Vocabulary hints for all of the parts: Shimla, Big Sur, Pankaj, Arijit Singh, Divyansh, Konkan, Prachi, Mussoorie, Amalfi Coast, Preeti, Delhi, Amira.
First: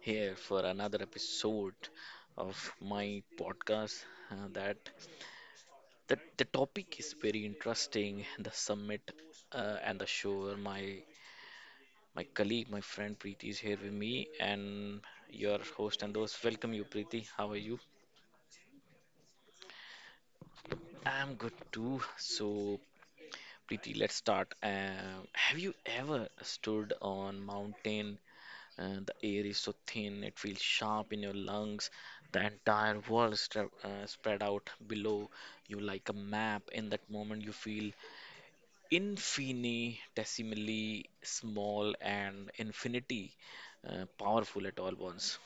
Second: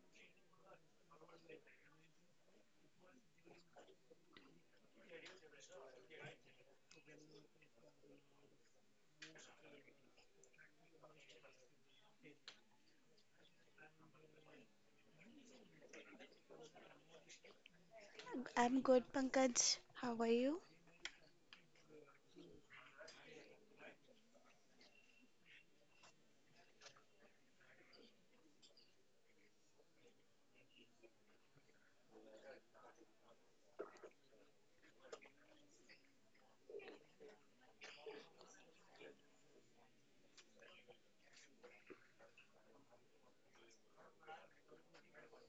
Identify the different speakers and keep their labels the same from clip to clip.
Speaker 1: here for another episode of my podcast. That that the topic is very interesting. The summit and the show. My colleague, my friend Preeti is here with me, and your host and those. Welcome you, Preeti. How are you?
Speaker 2: I'm good, Pankaj. How are you?
Speaker 1: I'm good too. So, Preeti, let's start. Have you ever stood on mountain and the air is so thin it feels sharp in your lungs, the entire world spread out below you like a map. In that moment you feel infinitesimally small and infinity powerful at all once.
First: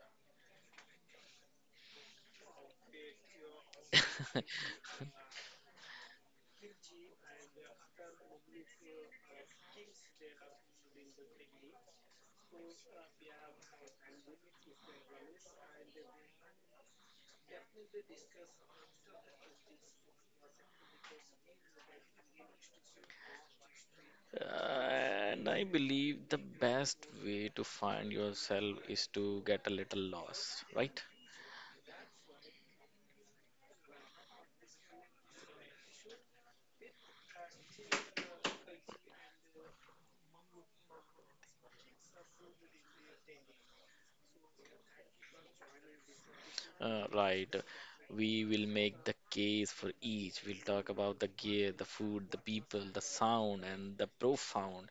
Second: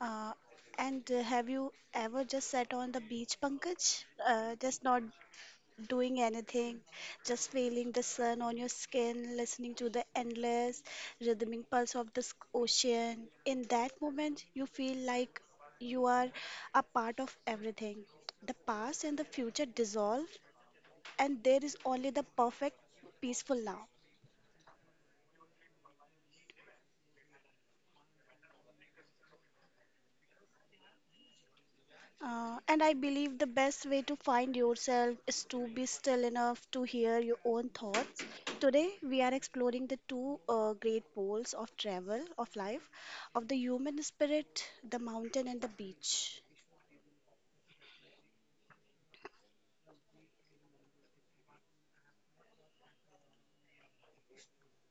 Speaker 2: Uh, and Have you ever just sat on the beach, Pankaj? Just not doing anything, just feeling the sun on your skin, listening to the endless rhythmic pulse of this ocean. In that moment, you feel like you are a part of everything. The past and the future dissolve, and there is only the perfect, peaceful now.
Speaker 1: And I believe the best way to find yourself is to get a little lost, right?
Speaker 2: And I believe the best way to find yourself is to be still enough to hear your own thoughts. Today, we are exploring the two great poles of travel, of life, of the human spirit, the mountain and the beach.
Speaker 1: Right. We will make the case for each. We'll talk about the gear, the food, the people, the sound, and the profound,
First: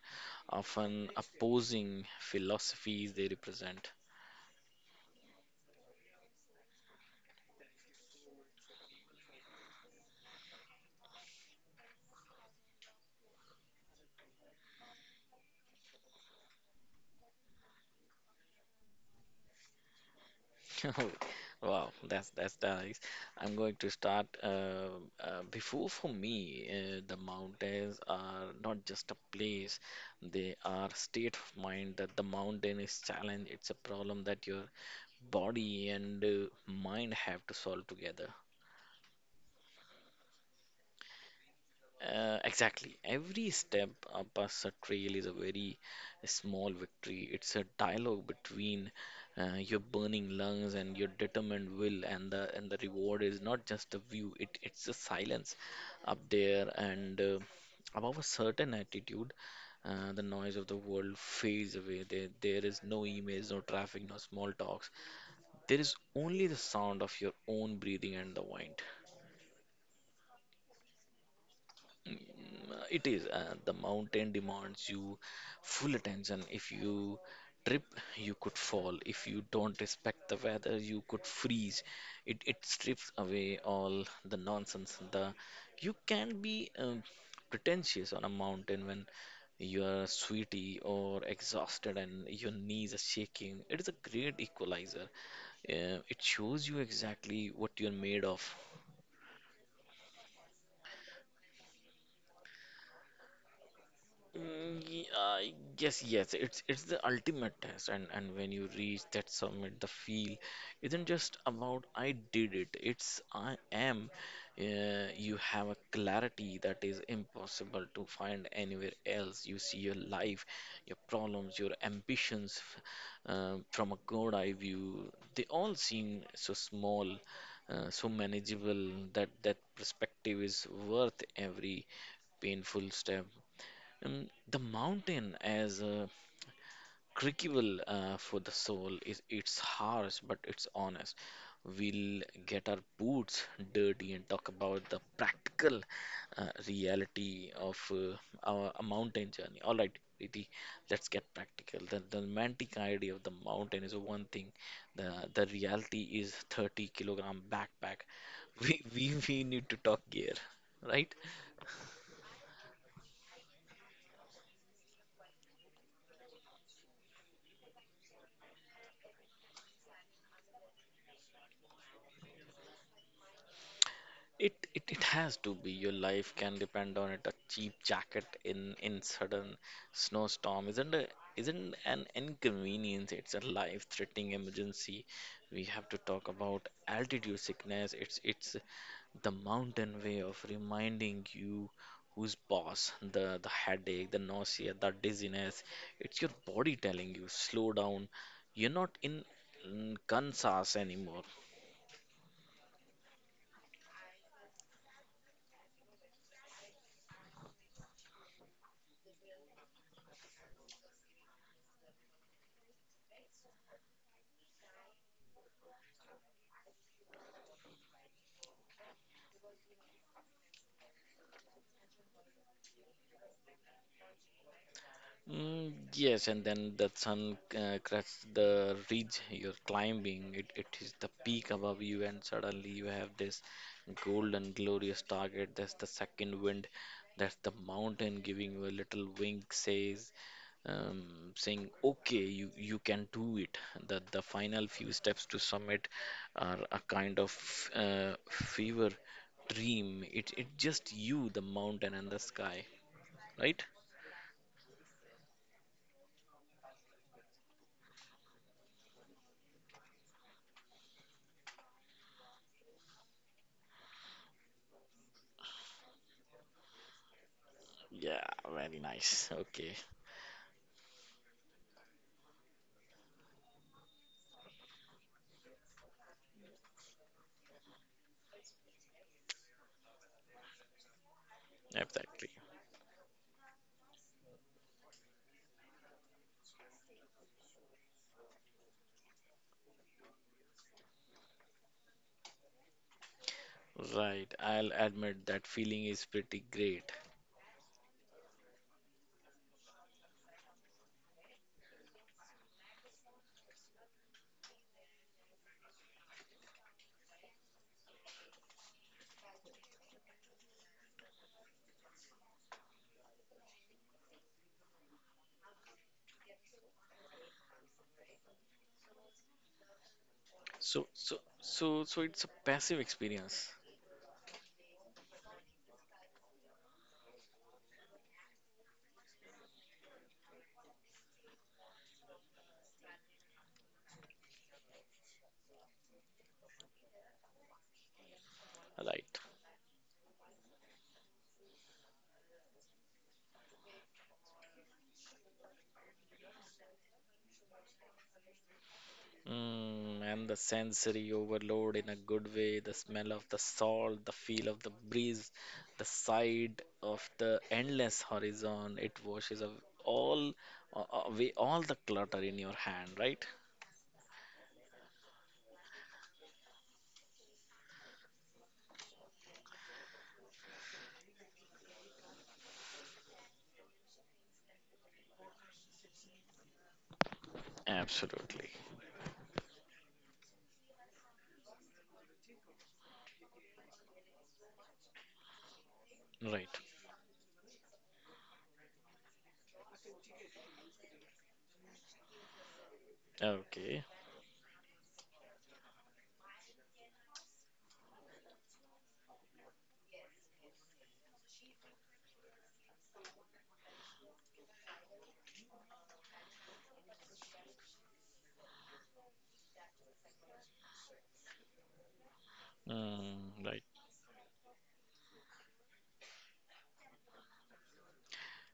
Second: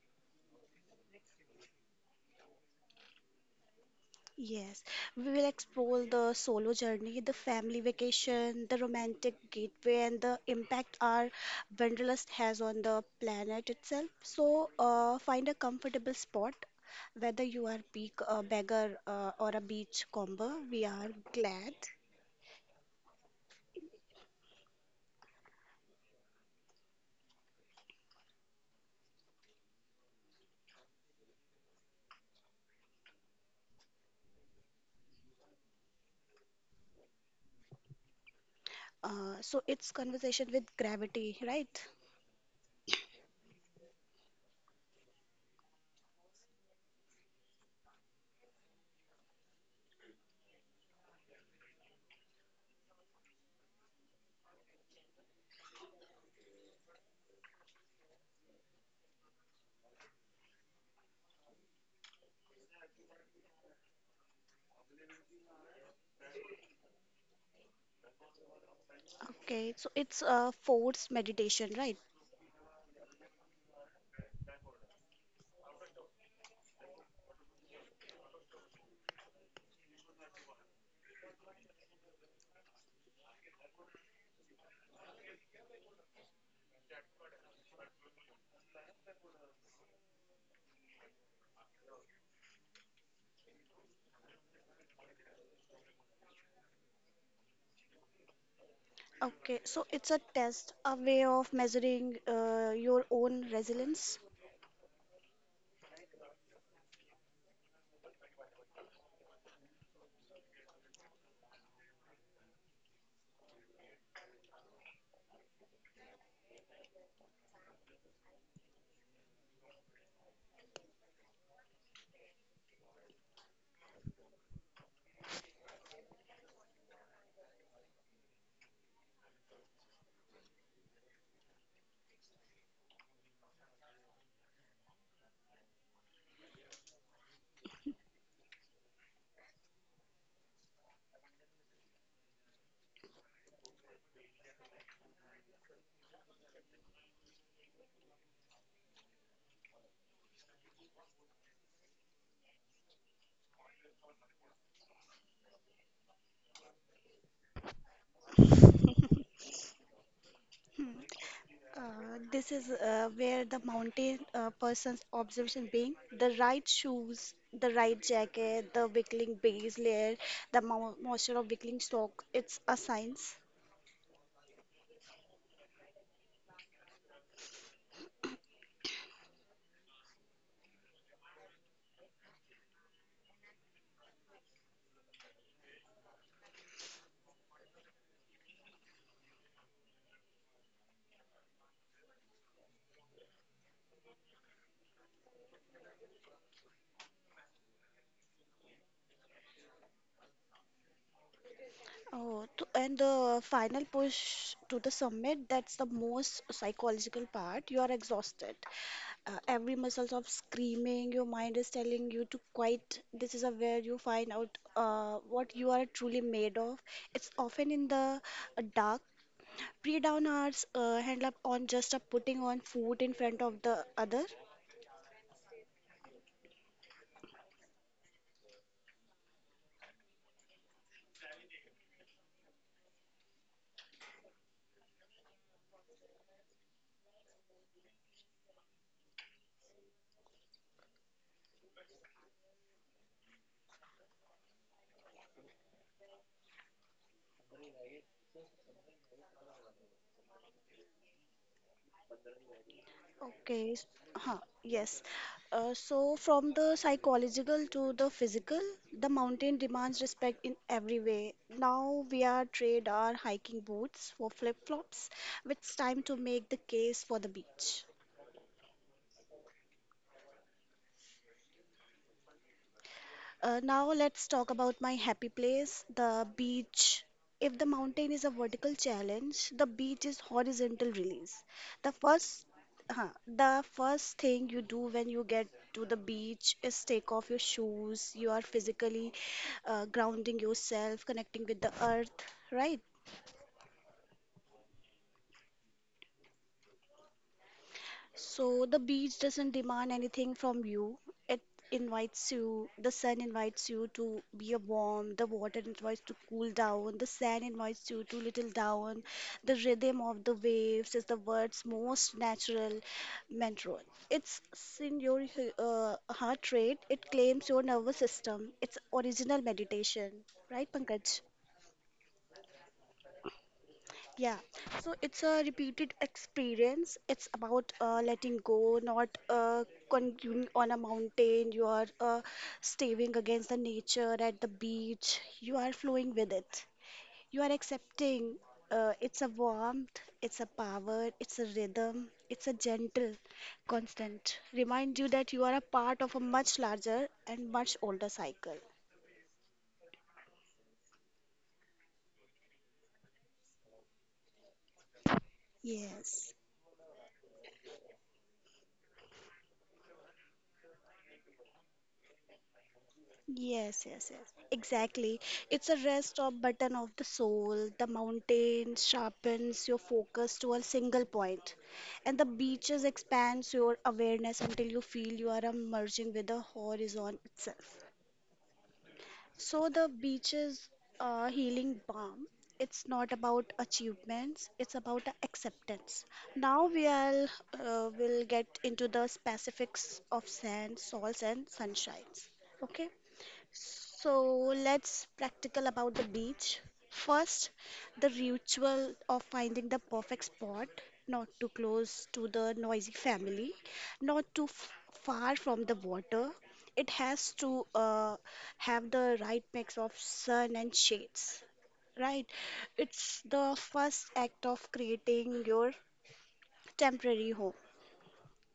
Speaker 1: often opposing philosophies they represent.
Speaker 2: Yes, we will explore the solo journey, the family vacation, the romantic gateway, and the impact our wanderlust has on the planet itself. So, find a comfortable spot, whether you are peak a beggar or a beach combo. We are glad.
Speaker 1: Wow, that's nice. I'm going to start. Before for me, the mountains are not just a place; they are state of mind. That the mountain is challenge. It's a problem that your body and mind have to solve together.
Speaker 2: So it's conversation with gravity, right?
Speaker 1: Exactly. Every step up a trail is a very small victory. It's a dialogue between your burning lungs and your determined will, and the reward is not just a view. It's a silence up there, and above a certain altitude, the noise of the world fades away. There is no emails, no traffic, no small talks. There is only the sound of your own breathing and the wind.
Speaker 2: Okay, so it's a forced meditation, right?
Speaker 1: It is. The mountain demands you full attention. If you trip, you could fall. If you don't respect the weather, you could freeze. It strips away all the nonsense. The you can be pretentious on a mountain when you are sweaty or exhausted and your knees are shaking. It is a great equalizer. It shows you exactly what you're made of.
Speaker 2: Okay, so it's a test, a way of measuring your own resilience.
Speaker 1: Mm, ye- uh, yes, it's the ultimate test, and when you reach that summit, the feel isn't just about I did it. It's I am. You have a clarity that is impossible to find anywhere else. You see your life, your problems, your ambitions from a god eye view. They all seem so small, so manageable, that perspective is worth every painful step. Um, the mountain as a crucible for the soul is it's harsh but it's honest. We'll get our boots dirty and talk about the practical reality of our a mountain journey. All right, Riti, let's get practical. The romantic idea of the mountain is one thing. The reality is 30 kilogram backpack. We need to talk gear,
Speaker 2: Hmm.
Speaker 1: right?
Speaker 2: This is where the mountain person's observation being the right shoes, the right jacket, the wiggling base layer, the mo moisture of wiggling stock. It's a science.
Speaker 1: It has to be. Your life can depend on it. A cheap jacket in sudden snowstorm isn't an inconvenience. It's a life-threatening emergency. We have to talk about altitude sickness. It's the mountain way of reminding you who's boss. The headache, the nausea, the dizziness. It's your body telling you slow down. You're not in Kansas anymore.
Speaker 2: Oh, to, and the final push to the summit, that's the most psychological part. You are exhausted. Every muscles of screaming, your mind is telling you to quiet. This is a where you find out what you are truly made of. It's often in the dark pre-dawn hours handle up on just a putting on food in front of the other.
Speaker 1: Mm, yes, and then the sun cracks the ridge you're climbing. It is the peak above you, and suddenly you have this golden, glorious target. That's the second wind. That's the mountain giving you a little wink, saying, "Okay, you can do it." The final few steps to summit are a kind of fever dream. It just you, the mountain, and the sky, right?
Speaker 2: Okay. Huh, yes. So from the psychological to the physical, the mountain demands respect in every way. Now we are trade our hiking boots for flip-flops. It's time to make the case for the beach.
Speaker 1: Yeah, very nice. Okay.
Speaker 2: Now let's talk about my happy place, the beach. If the mountain is a vertical challenge, the beach is horizontal release. The
Speaker 1: Exactly.
Speaker 2: first, the first thing you do when you get to the beach is take off your shoes. You are physically grounding yourself, connecting with the earth, right?
Speaker 1: Right. I'll admit that feeling is pretty great.
Speaker 2: So the beach doesn't demand anything from you. It invites you, the sun invites you to be warm, the water invites to cool down, the sand invites you to little down. The rhythm of the waves is the world's most natural mantra. It's in your heart rate, it claims your nervous system. It's original meditation, right,
Speaker 1: So, so,
Speaker 2: Pankaj?
Speaker 1: so, so it's a passive experience,
Speaker 2: Yeah, so it's a repeated experience. It's about letting go, not continuing on a mountain. You are staving against the nature at the beach. You are flowing with it. You are accepting.
Speaker 1: right?
Speaker 2: It's a warmth, it's a power, it's a rhythm, it's a gentle, constant. Remind you that you are a part of a much larger and much older cycle.
Speaker 1: Mm, and the sensory overload in a good way, the smell of the salt, the feel of the breeze, the
Speaker 2: Yes.
Speaker 1: sight of the endless horizon, it washes all uh, away all the clutter in your hand, right?
Speaker 2: Yes, yes, yes. Exactly. It's a rest stop button of the soul. The mountain sharpens your focus to a single point, and the beaches expands your awareness until you feel you are merging with the horizon itself.
Speaker 1: Absolutely.
Speaker 2: So the beaches healing balm. It's not about achievements. It's about acceptance.
Speaker 1: Right.
Speaker 2: Now we are will get into the specifics of sand, salts, and sunshines. Okay.
Speaker 1: Okay.
Speaker 2: So let's practical about the beach. First, the ritual of finding the perfect spot, not too close to the noisy family, not too f- far from the water. It has to have the right mix of sun and shades, right? It's
Speaker 1: Mm,
Speaker 2: the
Speaker 1: right.
Speaker 2: first act of creating your temporary home.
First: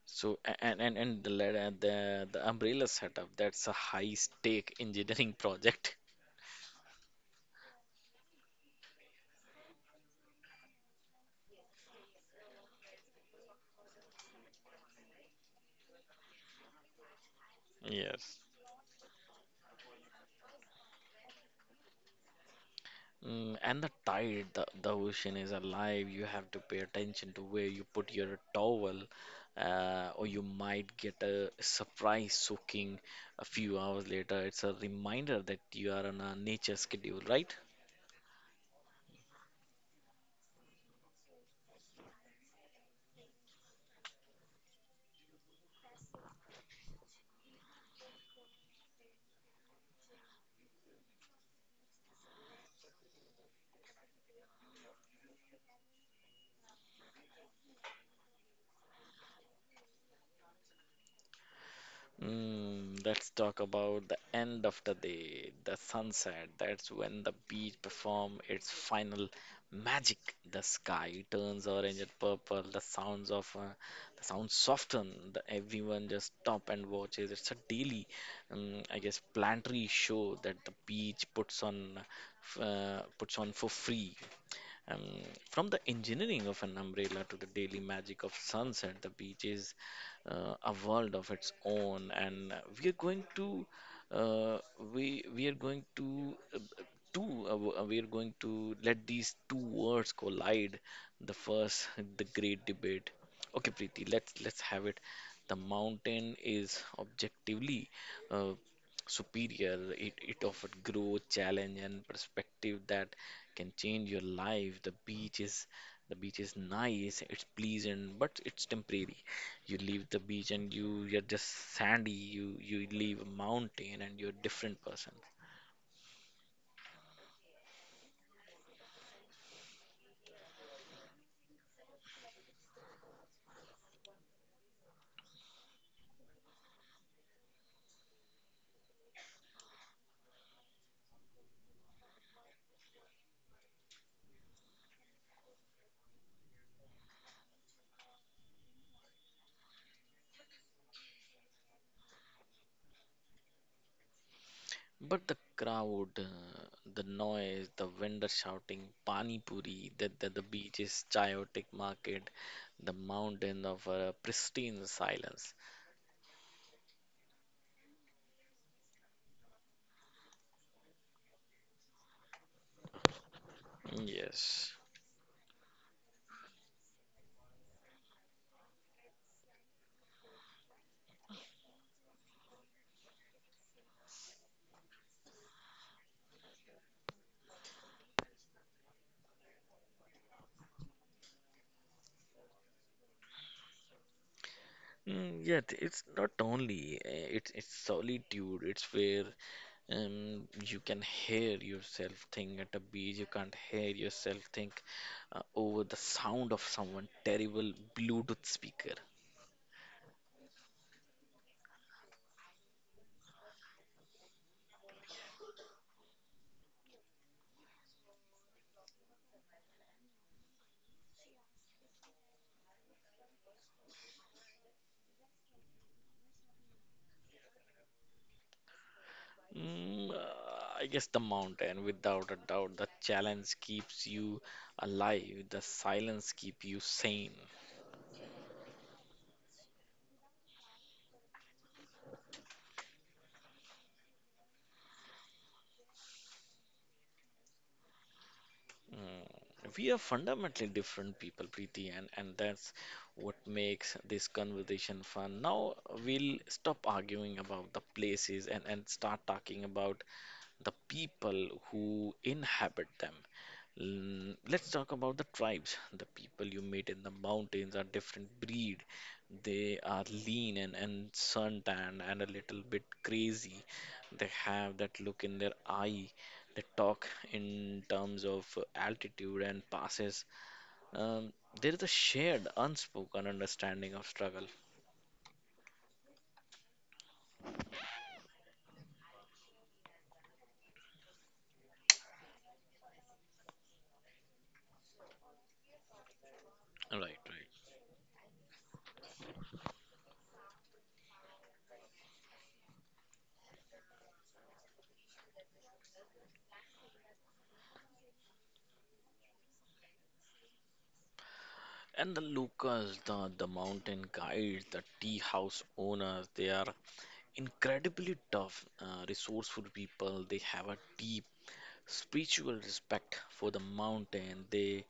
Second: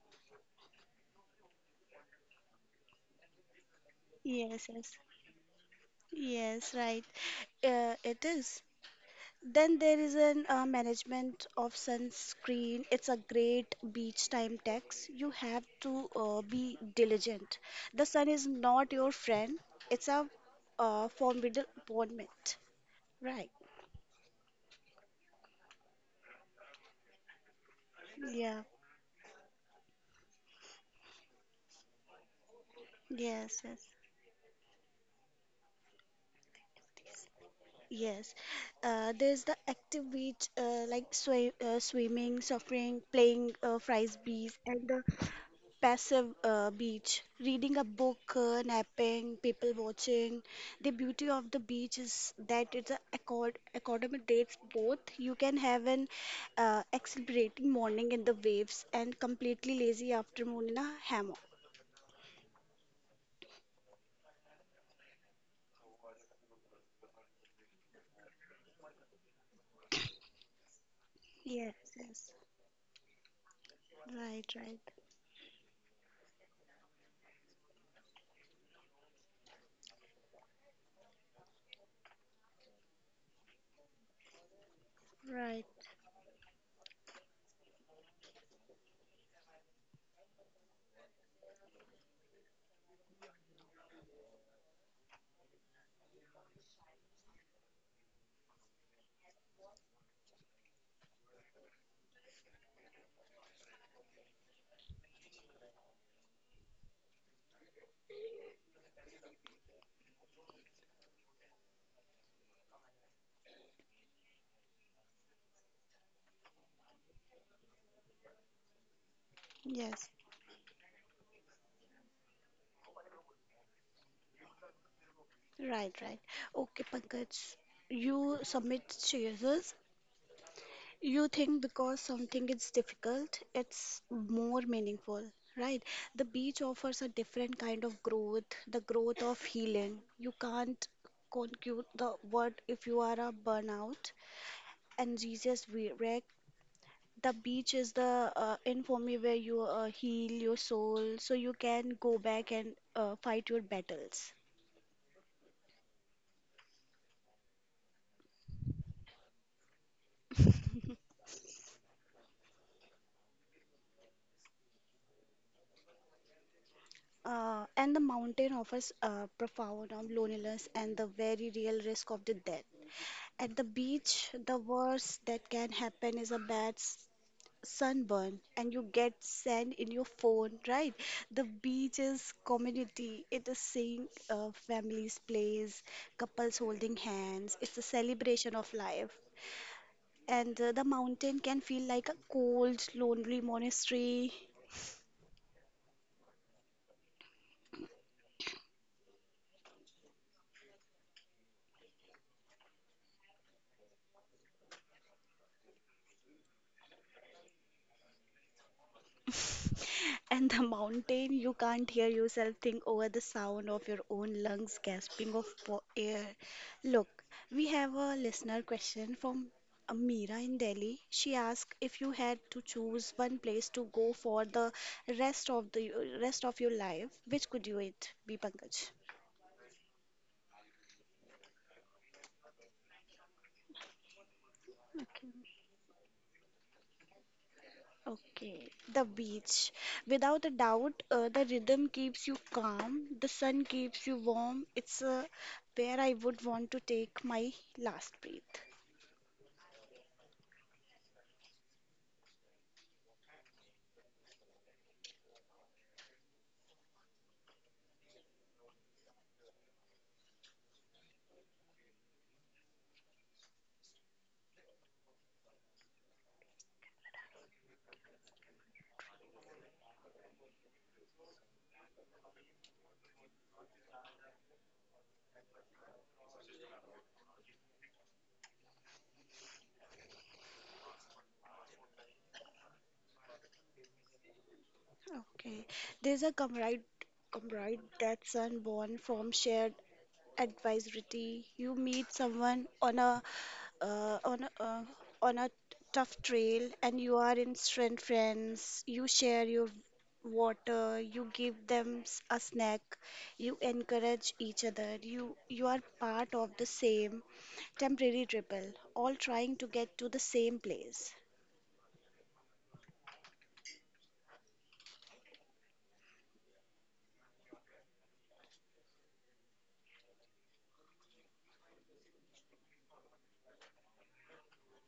Speaker 1: The umbrella setup, that's a high
Speaker 2: Yes,
Speaker 1: stake
Speaker 2: yes,
Speaker 1: engineering project.
Speaker 2: yes, right. It is. Then there is an management of sunscreen. It's a great beach time tax. You have to be diligent. The sun
Speaker 1: Yes.
Speaker 2: is not your friend. It's a formidable opponent. Right.
Speaker 1: Mm, and the tide, the ocean is alive. You have to pay attention to where you put your
Speaker 2: Yeah.
Speaker 1: towel, or you might get a surprise soaking a
Speaker 2: Yes.
Speaker 1: few
Speaker 2: Yes.
Speaker 1: hours later. It's a reminder that you are on a nature schedule, right?
Speaker 2: Yes, there's the active beach like swimming, surfing, playing frisbees, and the passive beach, reading a book, napping, people watching. The beauty of the beach is that it's a accord academic dates both. You can have an exhilarating morning in the waves and completely lazy afternoon in a hammock.
Speaker 1: Mm, let's talk about the end of the day, the sunset. That's when the beach perform its final magic. The sky turns
Speaker 2: Yes,
Speaker 1: orange and
Speaker 2: yes.
Speaker 1: purple. The sounds of the
Speaker 2: Right,
Speaker 1: sounds
Speaker 2: right,
Speaker 1: soften. The, everyone just stop and watches. I guess, planetary show that the beach puts on, puts on for free. Um,
Speaker 2: right.
Speaker 1: from the engineering of an umbrella to the daily magic of sunset, the beach is a world of its own, and we are going to uh, we are going to two w- we are going to let these two words collide. The first, the great debate. Okay, Preeti, let's have it. The mountain is objectively uh, superior. It offered growth, challenge, and perspective that can change your life. The beach is nice, it's pleasant, but it's temporary. You leave
Speaker 2: Yes.
Speaker 1: the beach and you're just sandy. You leave a mountain and you're a different person.
Speaker 2: Right, right. Okay, Pankaj, you submit choices. You think because something is difficult, it's more meaningful, right? The beach offers a different kind of growth, the growth of healing. You can't conclude the word if you are a burnout. And Jesus we wreck. The beach is the infamy where you heal your soul, so you can go back and fight your battles.
Speaker 1: But the crowd, the noise, the vendor shouting, pani puri, that the beach is chaotic market, the mountain of pristine silence.
Speaker 2: And the mountain offers a profound of loneliness and the very real risk of the death. At the
Speaker 1: Mm,
Speaker 2: beach, the
Speaker 1: yes.
Speaker 2: worst that can happen is sunburn and you get sand in your phone, right? The beach is community. It is seeing families plays, couples holding hands. It's a celebration of life. And the mountain can feel like a cold, lonely monastery.
Speaker 1: Mm, yet it's not only It's solitude. It's where You can hear yourself think at a beach. You can't hear yourself think over the sound of someone terrible Bluetooth speaker.
Speaker 2: And the mountain, you can't hear yourself think over the sound of your own lungs gasping of air. Look, we have a listener question from Amira in Delhi. She asked if you had to choose one place to go for the rest of the rest of your life, which could you it be, Pankaj?
Speaker 1: Mm, uh, I guess the mountain, without a doubt, the challenge keeps you alive. The silence keep you sane.
Speaker 2: Okay, the beach. Without a doubt, the rhythm keeps you calm, the sun keeps you warm. It's where I would want to take my last breath.
Speaker 1: Mm, we are fundamentally different people, Preeti, and, that's what makes this conversation fun. Now we'll stop arguing about the places and, start talking about the people who inhabit them. Mm, let's talk about the tribes. The people you meet in the mountains are different breed. They are lean and, suntanned and a little bit crazy. They have that look in their eye. They talk in terms of altitude and passes. Um, there is a shared, unspoken understanding of struggle.
Speaker 2: Okay, there's a comrade that's born from shared advisory. You meet someone on uh, on a, uh, on a tough trail,
Speaker 1: Right,
Speaker 2: and you are in
Speaker 1: right.
Speaker 2: strength friends. You share your water, you give them a snack, you encourage each other, you are part of the same temporary triple, all trying to get to the same place
Speaker 1: And the locals, the mountain guides, the tea house owners, they are incredibly tough, resourceful people. They have a deep spiritual respect for the mountain. They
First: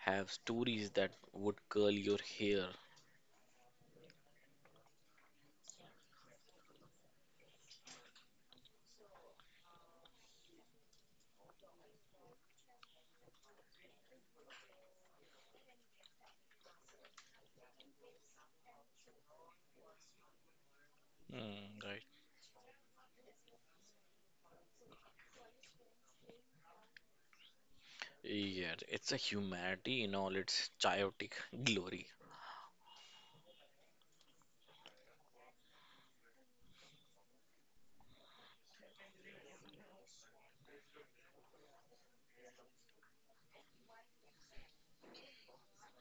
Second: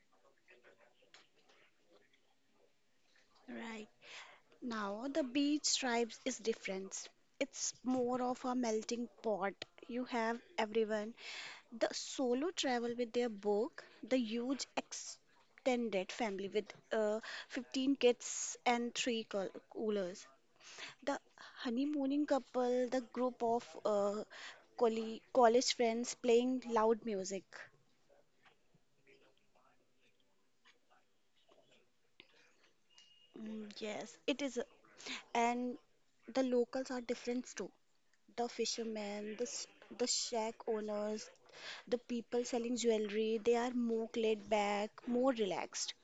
Speaker 1: have stories that would curl your hair.
Speaker 2: right now. The beach tribes is different, it's more of a melting pot. You have everyone: the solo travel with their book, the huge extended family with uh, 15 kids and coolers, the
Speaker 1: Mm, right.
Speaker 2: honeymooning couple, the group of college friends playing loud music.
Speaker 1: Yeah, it's a humanity in all its chaotic glory.
Speaker 2: Mm, yes, it is. And the locals are different too. The fishermen, the shack owners, the people selling jewelry, they are more laid back, more relaxed.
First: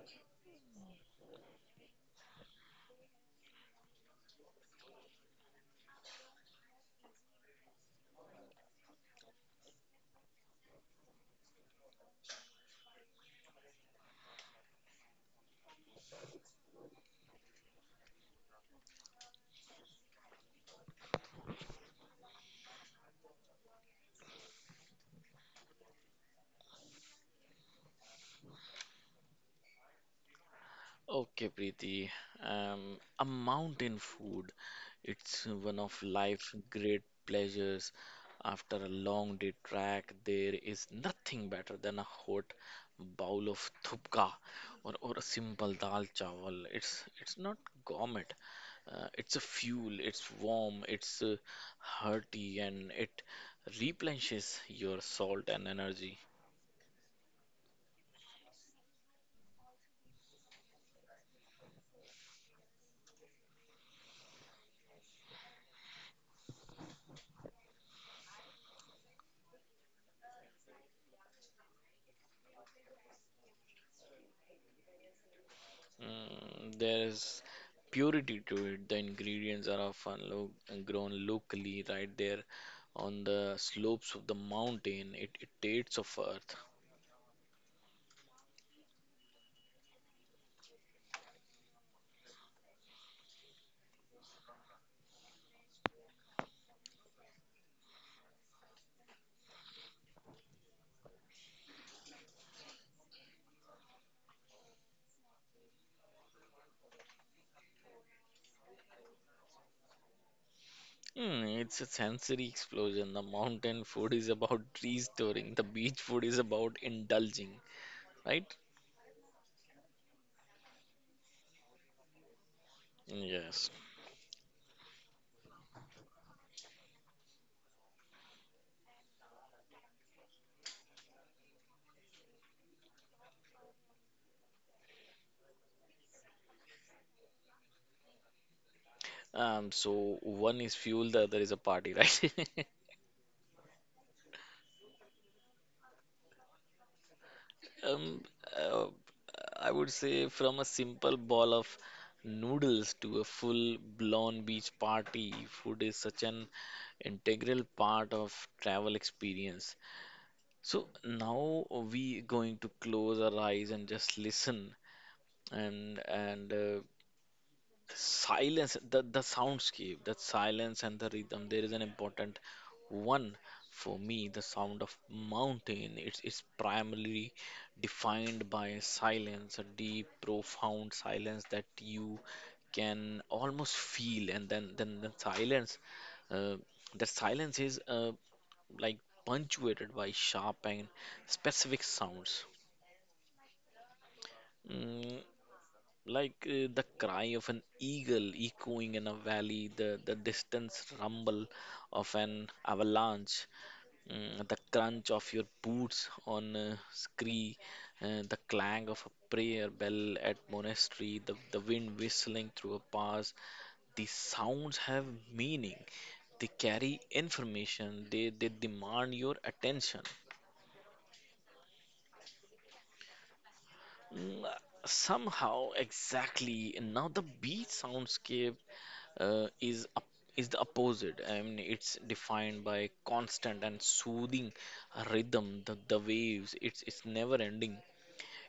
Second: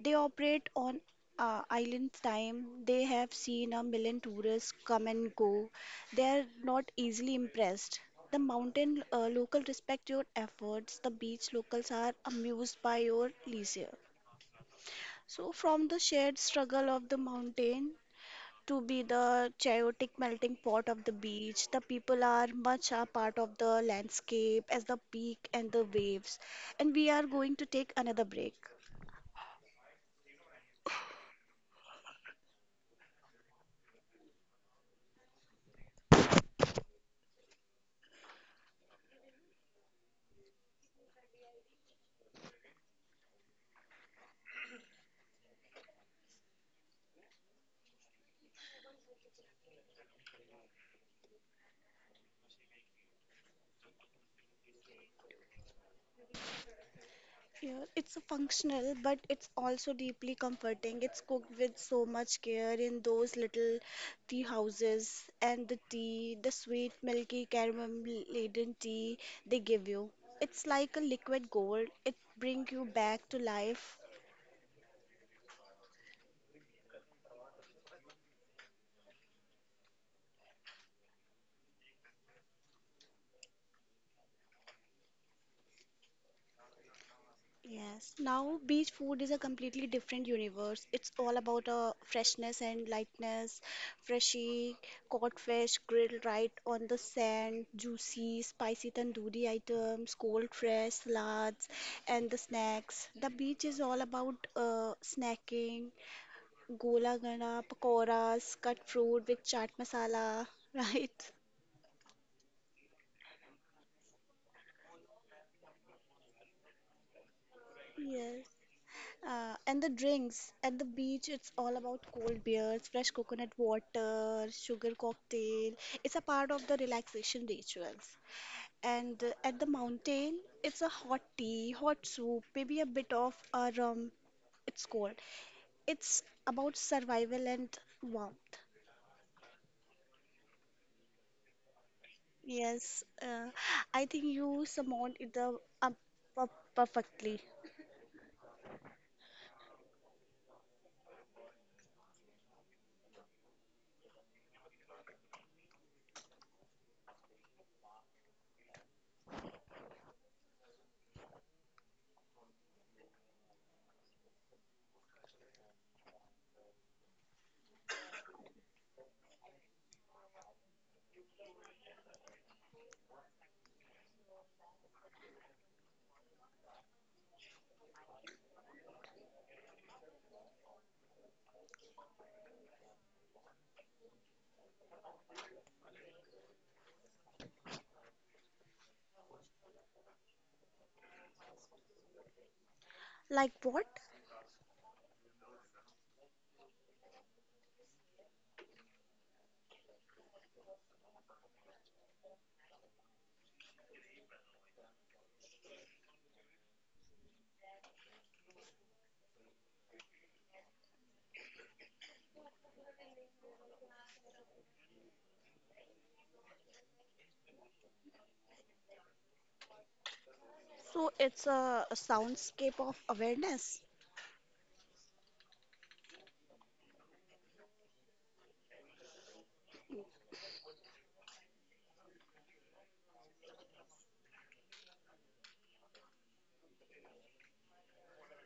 Speaker 2: They operate on island time. They have seen a million tourists come and go. They are not easily impressed. The mountain local respect your efforts. The beach locals are amused by your leisure. So, from the shared struggle of the mountain to be the chaotic melting pot of the beach. The people are much a part of the landscape as the peak and the waves. And we are going to take another break.
Speaker 1: Okay, Preeti. A mountain food. It's one of life's great pleasures. After a long day trek, there is nothing better than a hot bowl of thupka, or a simple dal chawal. It's not gourmet. It's a fuel. It's warm. It's hearty, and it replenishes your salt and energy.
Speaker 2: Yeah, it's functional, but it's also deeply comforting. It's cooked with so much care in those little tea houses, and the tea, the sweet, milky, caramel laden tea they give you. It's like a liquid gold. It brings you back to life.
Speaker 1: Mm, there is purity to it. The ingredients are often lo grown locally, right there on the slopes of the mountain. It tastes of earth.
Speaker 2: Yes, now beach food is a completely different universe. It's all about freshness and lightness, freshy caught fish grilled right on the sand, juicy, spicy tandoori items, cold fresh salads, and the snacks. The beach is all about snacking, gola gana, pakoras, cut fruit with chaat masala, right?
Speaker 1: Mm, it's a sensory explosion. The mountain food is about restoring, the beach food is about indulging,
Speaker 2: Yes.
Speaker 1: right?
Speaker 2: And the drinks at the beach, it's all about cold beers, fresh coconut
Speaker 1: Yes.
Speaker 2: water, sugar cocktail. It's a part of the relaxation rituals. And at the mountain, it's a hot tea, hot soup, maybe a bit of a rum. It's cold. It's about survival and warmth.
Speaker 1: So one is fuel, the other is a party, right?
Speaker 2: Yes, I think you summoned it per- perfectly.
Speaker 1: Um, uh, I would say from a simple ball of noodles to a full blown beach party, food is such an integral part of travel experience. So now we going to close our eyes and just listen, and silence the soundscape that silence and the rhythm there is an important one for me. The sound of mountain, it's primarily defined by silence, a deep profound silence that you can almost feel. And then uh, the silence is like punctuated by sharp and specific sounds.
Speaker 2: Like what?
Speaker 1: Mm, like the cry of an eagle echoing in a valley, the distant rumble of an avalanche, the crunch of your boots on a scree, the clang of a prayer bell at monastery, the wind whistling through a pass. These sounds have meaning. They carry information. They demand your attention.
Speaker 2: So it's a soundscape of awareness.
Speaker 1: Mm, somehow, exactly. And now the beach soundscape uh, is up, is the opposite. I mean, it's defined by constant and soothing rhythm, the waves. It's never ending.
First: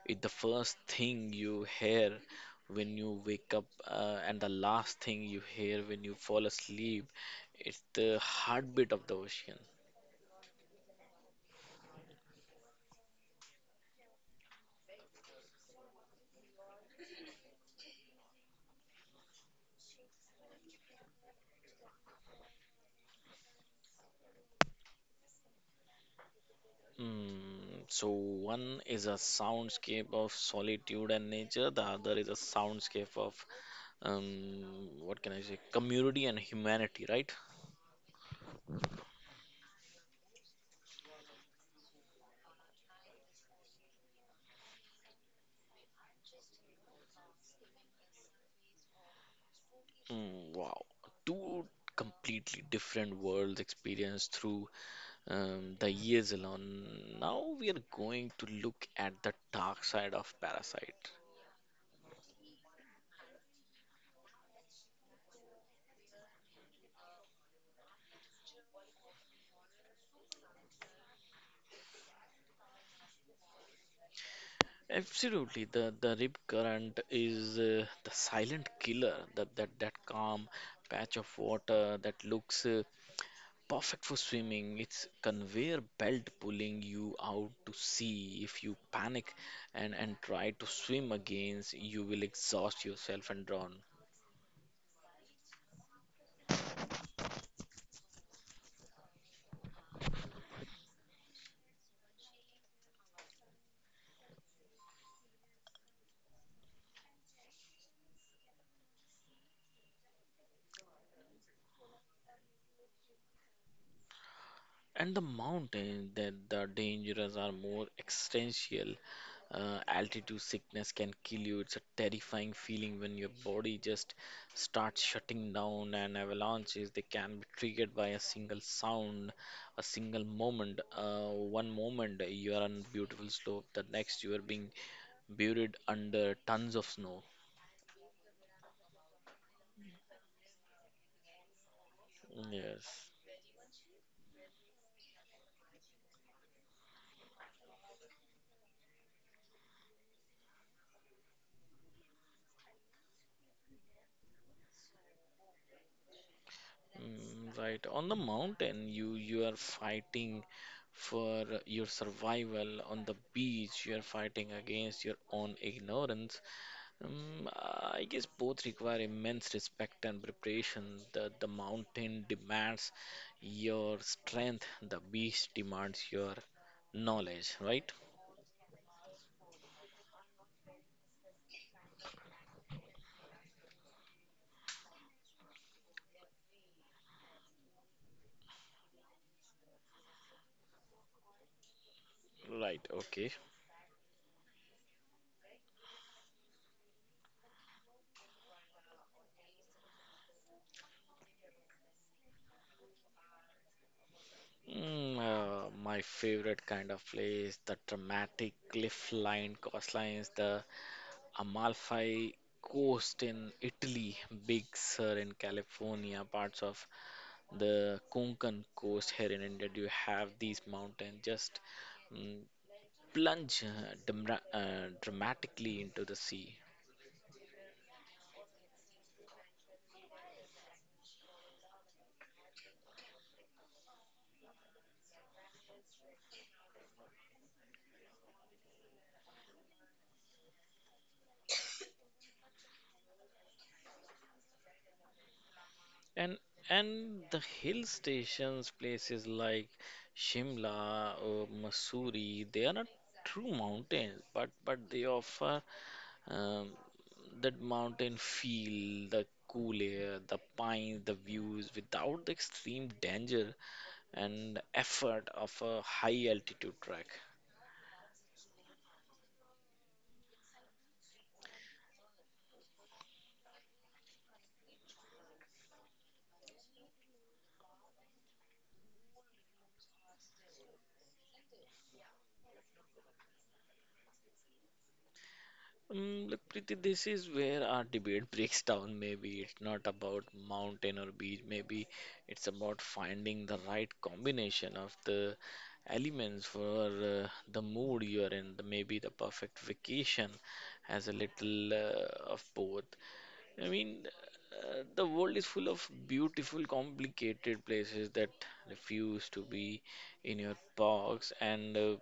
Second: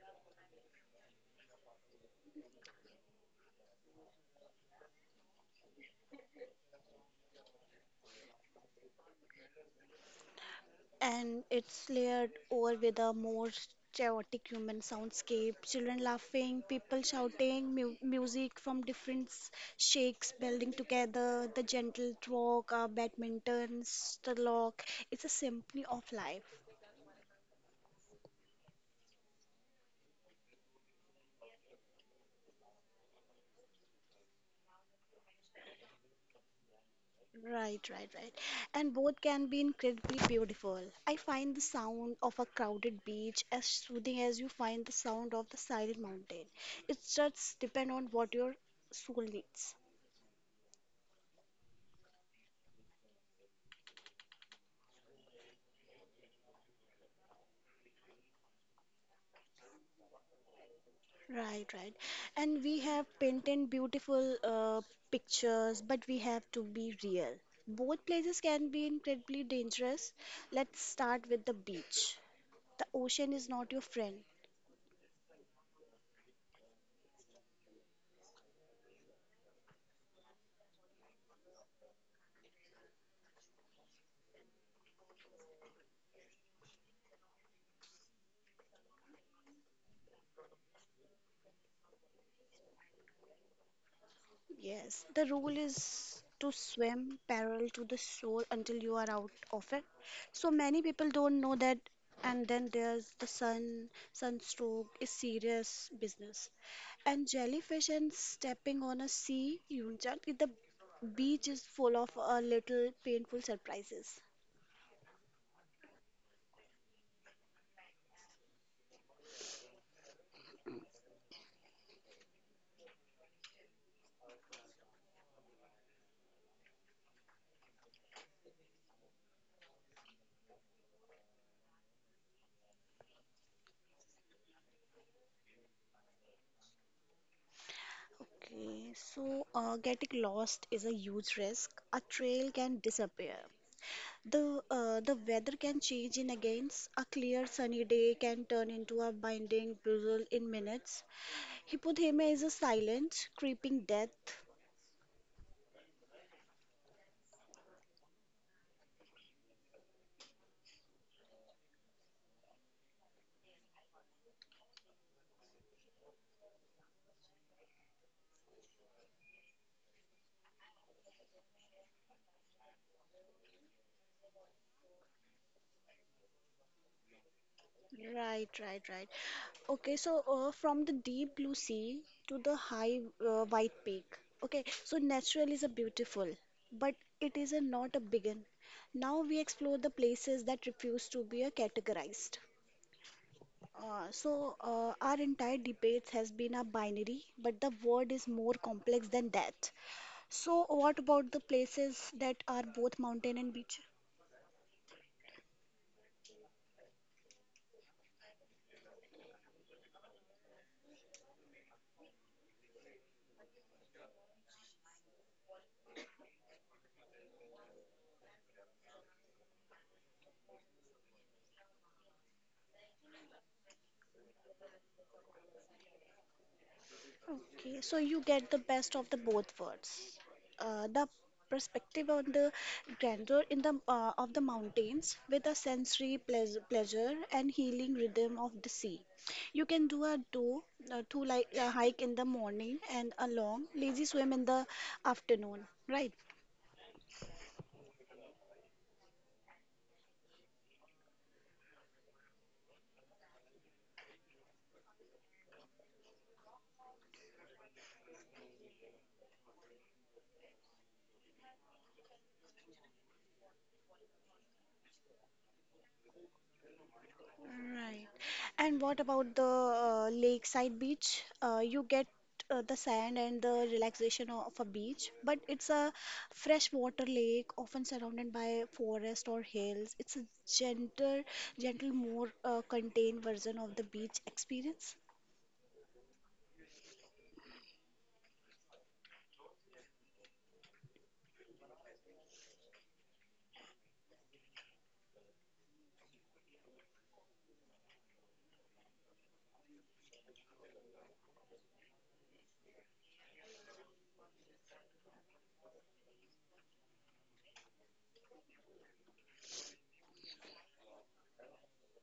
Speaker 1: It's the first thing you hear when you wake up, and the last thing you hear when you fall asleep. It's the heartbeat of the ocean.
Speaker 2: And it's layered over with a more chaotic human soundscape. Children laughing, people shouting, music from different shakes blending together, the gentle rock, badminton, stalk. It's a symphony of life.
Speaker 1: Mm, so one is a soundscape of solitude and nature, the other is a soundscape of um, what can I say, community and humanity, right?
Speaker 2: Right, right, right. And both can be incredibly beautiful. I find the sound of a crowded beach as soothing as you find the sound of the silent mountain. It just depends on what your soul needs.
Speaker 1: Mm, wow. Two completely different worlds experienced through the years alone. Now we are going to look at the dark side of Parasite.
Speaker 2: Right, right. And we have painted beautiful pictures, but we have to be real. Both places can be incredibly dangerous. Let's start with the beach. The ocean is not your friend.
Speaker 1: Absolutely, the rip current is the silent killer, that calm patch of water that looks perfect for swimming. It's conveyor belt pulling you out to sea. If you panic and try to swim against, you will exhaust yourself and drown.
Speaker 2: Yes, the rule is to swim parallel to the shore until you are out of it. So many people don't know that. And then there's the sun, sunstroke is serious business. And jellyfish and stepping on a sea, Yunjan, the beach is full of a little painful surprises.
Speaker 1: And the mountains that the dangers are more existential. Altitude sickness can kill you. It's a terrifying feeling when your body just starts shutting down. And avalanches they can be triggered by a single sound, a single moment. One moment you are on beautiful slope, the next you are being buried under tons of snow.
Speaker 2: Getting lost is a huge risk. A trail can
Speaker 1: Yes.
Speaker 2: disappear. The weather can change in against a clear sunny day can turn into a binding drizzle in minutes. Hypothermia is a silent, creeping death.
Speaker 1: Mm. Right. On the mountain, you are fighting for your survival. On the beach, you are fighting against your own ignorance. I guess both require immense respect and preparation. The mountain demands your strength. The beach demands your knowledge. Right.
Speaker 2: Right, right, right. Okay, so from the deep blue sea to the high white peak. Okay, so natural is a beautiful, but it is a not a begin. Now we explore the places that refuse to be categorized.
Speaker 1: Right. Okay.
Speaker 2: So, our entire debates has been a binary, but the word is more complex than that. So, what about the places that are both mountain and beach?
Speaker 1: Mm, my favorite kind of place, the dramatic cliff-lined coastlines, the Amalfi Coast in Italy, Big Sur in California, parts of the Konkan coast here in India. Do you have these mountains just mm, plunge dramatically into the sea?
Speaker 2: Okay, so you get the best of the both worlds. The perspective on the grandeur in the of the mountains with a sensory pleasure and healing rhythm of the sea. You can do two, like a hike in the morning and a long lazy swim in the afternoon, right?
Speaker 1: And and the hill stations, places like Shimla or Mussoorie, they are not true mountains, but they offer Um, that mountain feel, the cool air, the pines, the views, without the extreme danger and effort of a high altitude trek.
Speaker 2: Right. And what about the lakeside beach? You get the sand and the relaxation of a beach, but it's a freshwater lake, often surrounded by forest or hills. It's a gentle, gentle, more contained version of the beach experience.
Speaker 1: Look, Preeti, this is where our debate breaks down. Maybe it's not about mountain or beach. Maybe it's about finding the right combination of the elements for the mood you're in. Maybe the perfect vacation has a little of both. I mean, the world is full of beautiful, complicated places that refuse to be in your box, and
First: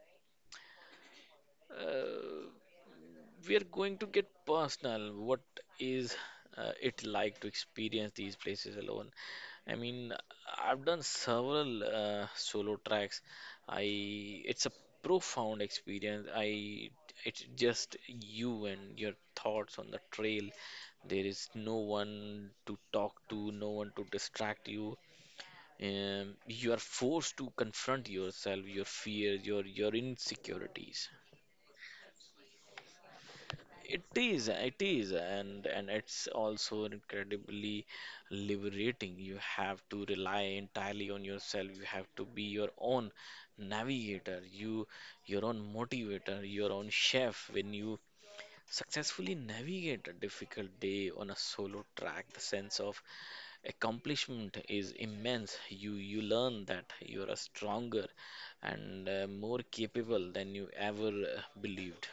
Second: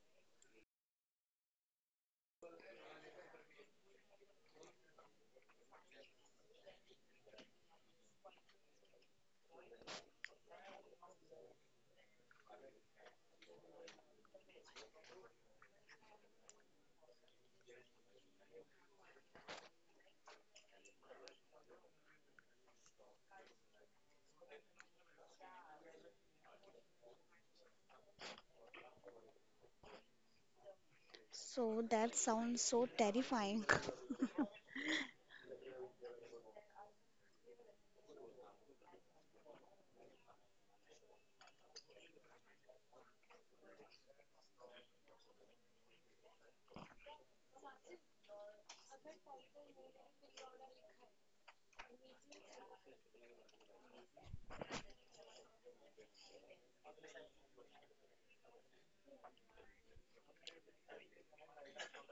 Speaker 1: uh, we are going to get personal. What is it like to experience these places alone? I mean, I've done several solo tracks. I It's a profound experience. I It's just you and your thoughts on the trail. There is no one to talk to, no one to distract you. You are forced to confront yourself, your fears, your insecurities.
Speaker 2: So that sounds so terrifying.
Speaker 1: It is, and it's also incredibly liberating. You have to rely entirely on yourself. You have to be your own navigator, your own motivator, your own chef. When you successfully navigate a difficult day on a solo track, the sense of accomplishment is immense. You learn that you are stronger and more capable than you ever believed.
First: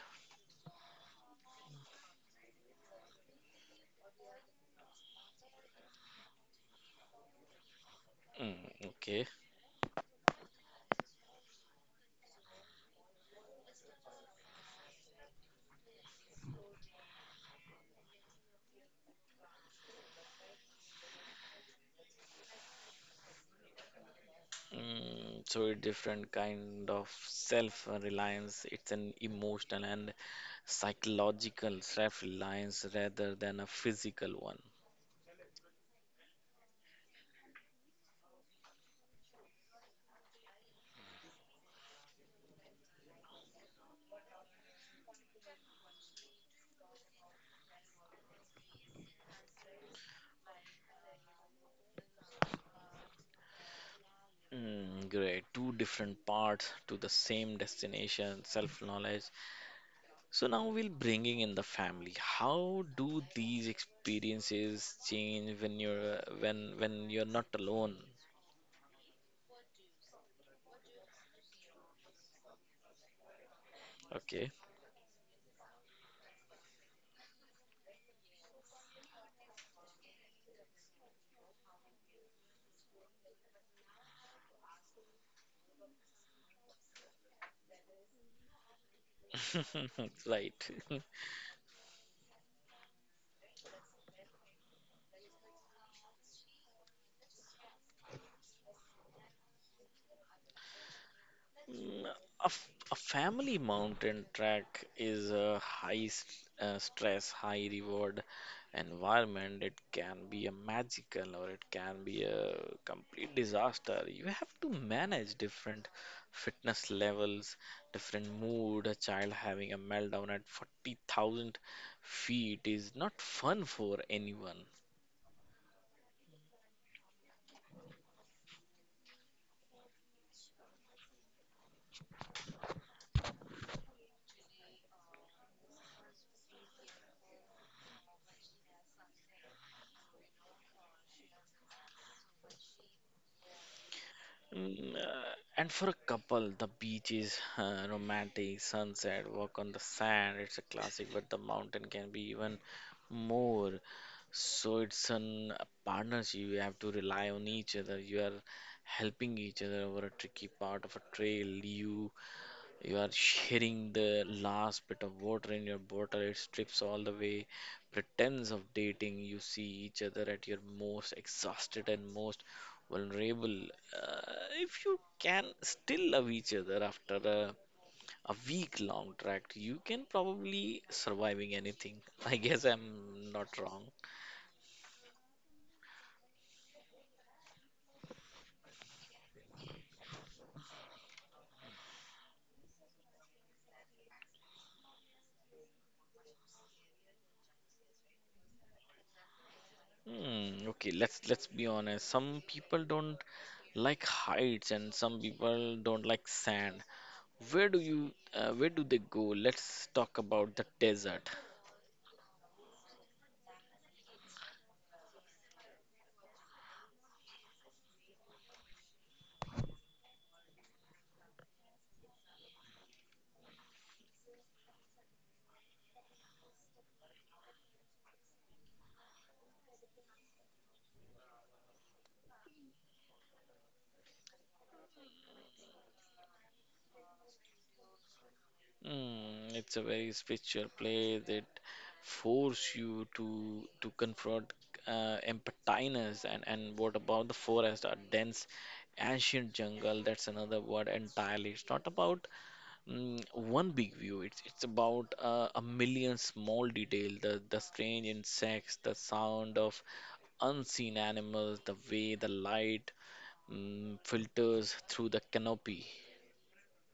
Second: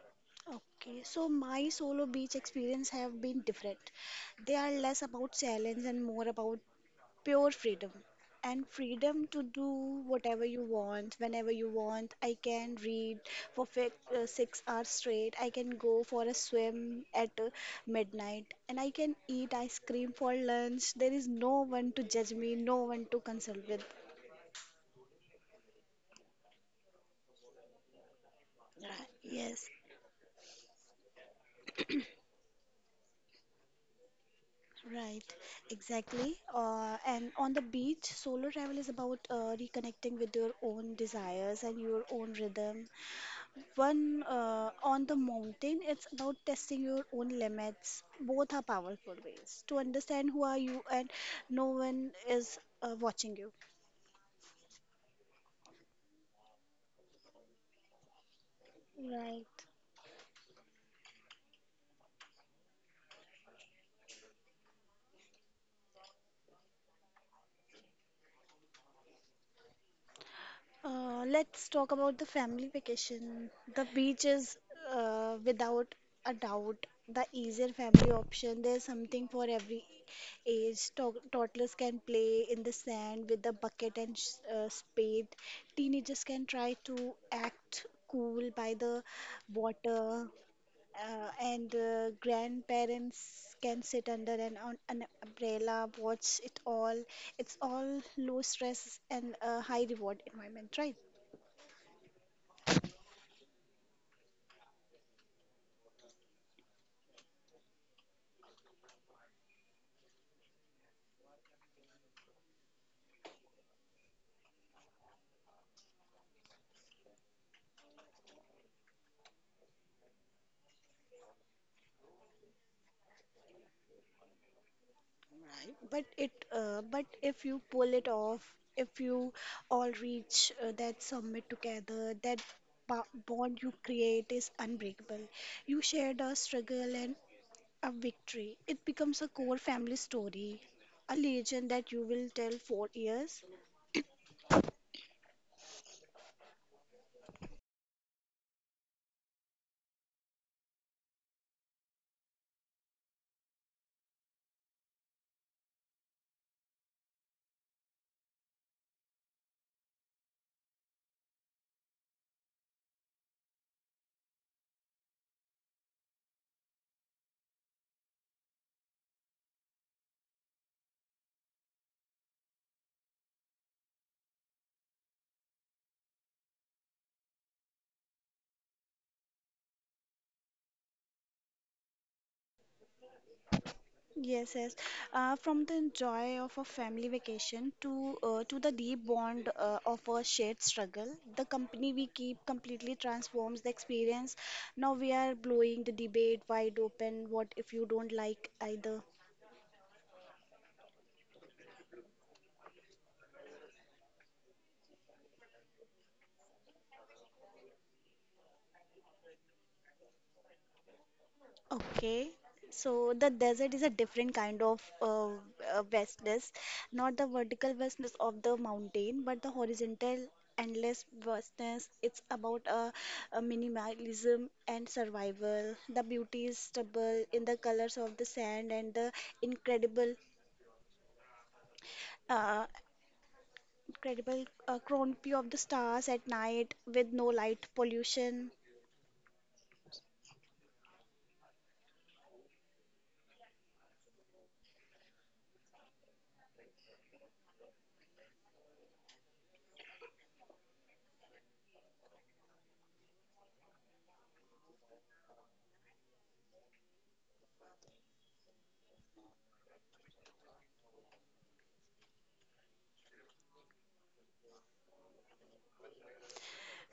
Speaker 2: Okay, so my solo beach experience have been different. They are less about challenge and more about pure freedom and
Speaker 1: Mm, okay.
Speaker 2: freedom to do whatever you want whenever you want. I can read for 6 hours straight. I can go for a swim at midnight, and I can eat ice cream for lunch. There is no one to judge me, no one to consult with.
Speaker 1: Mm, so a different kind of self-reliance. It's
Speaker 2: Right.
Speaker 1: an
Speaker 2: Yes.
Speaker 1: emotional and psychological self-reliance rather than a physical one.
Speaker 2: Right, exactly. And on the beach, solo travel is about reconnecting with your own desires and your own rhythm. One, on the mountain. It's about testing your own limits. Both are powerful ways to understand who are you, and no one is watching you.
Speaker 1: Mm, great. Two different parts to the same destination, self-knowledge.
Speaker 2: Right.
Speaker 1: So now we'll bringing in the family. How do these experiences change when you're when you're not alone?
Speaker 2: Let's talk about the family vacation. The beach
Speaker 1: Okay,
Speaker 2: is, without a doubt, the easier family option. There's something for every age. Toddlers can play in the sand with a bucket and spade. Teenagers can try to act cool by the water,
Speaker 1: right.
Speaker 2: and grandparents can sit under an umbrella, watch it all. It's all low stress and a high reward environment, right?
Speaker 1: Mm. A family mountain trek is a high stress, high reward environment. It can be a magical or it can be a complete disaster. You have to manage different fitness levels, different mood. A child having a meltdown at 40,000 feet is not fun for anyone.
Speaker 2: Right, but if you pull it off, if you all reach that summit together, that bond you create is unbreakable. You shared a struggle and a victory. It becomes a core family story, a legend that you will tell for years.
Speaker 1: Mm, and for a couple, the beach is romantic, sunset, walk on the sand. It's a classic, but the mountain can be even more. So it's an a partnership. You have to rely on each other. You are helping each other over a tricky part of a trail. You you are sharing the last bit of water in your bottle. It strips all the way pretense of dating. You see each other at your most exhausted and most vulnerable. Uh, if you can still love each other after a week long tract, you can probably surviving anything. I guess I'm not wrong.
Speaker 2: Yes, yes. From the joy of a family vacation to the deep bond of a shared struggle, the company we keep completely transforms the experience. Now we are blowing the debate wide open. What if you don't like either?
Speaker 1: Hmm, okay, let's be honest. Some people don't like heights and some people don't like sand. Where do you, where do they go? Let's talk about the desert.
Speaker 2: Okay, so the desert is a different kind of vastness, not the vertical vastness of the mountain, but the horizontal endless vastness. It's about a minimalism and survival. The beauty is stubble in the colors of the sand and the incredible, uh, incredible canopy of the stars at night with no light pollution.
Speaker 1: Mm, it's a very spiritual place that force you to confront emptiness. And what about the forest? A dense, ancient jungle. That's another word entirely. It's not about mm, one big view. It's about a million small detail. The strange insects, the sound of unseen animals, the way the light mm, filters through the canopy.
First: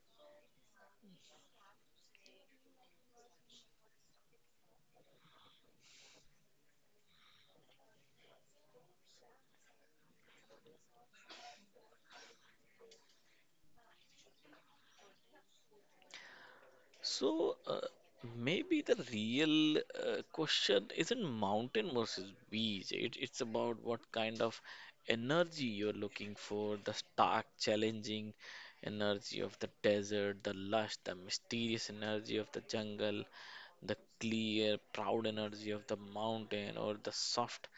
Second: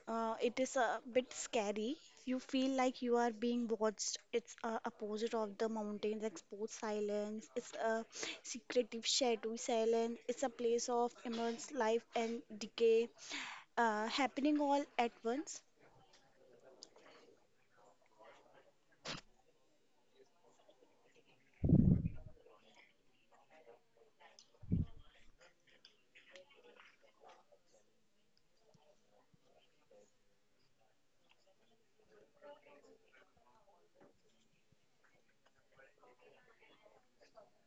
Speaker 2: It is a bit scary. You feel like you are being watched. It's opposite of the mountains, exposed silence. It's a secretive, shadowy silence. It's a place of immense life and decay, happening all at once.
Speaker 1: So maybe the real question isn't mountain versus beach. It's about what kind of energy you're looking for, the stark, challenging energy of the desert, the lush, the mysterious energy of the jungle, the clear, proud energy of the mountain, or the soft,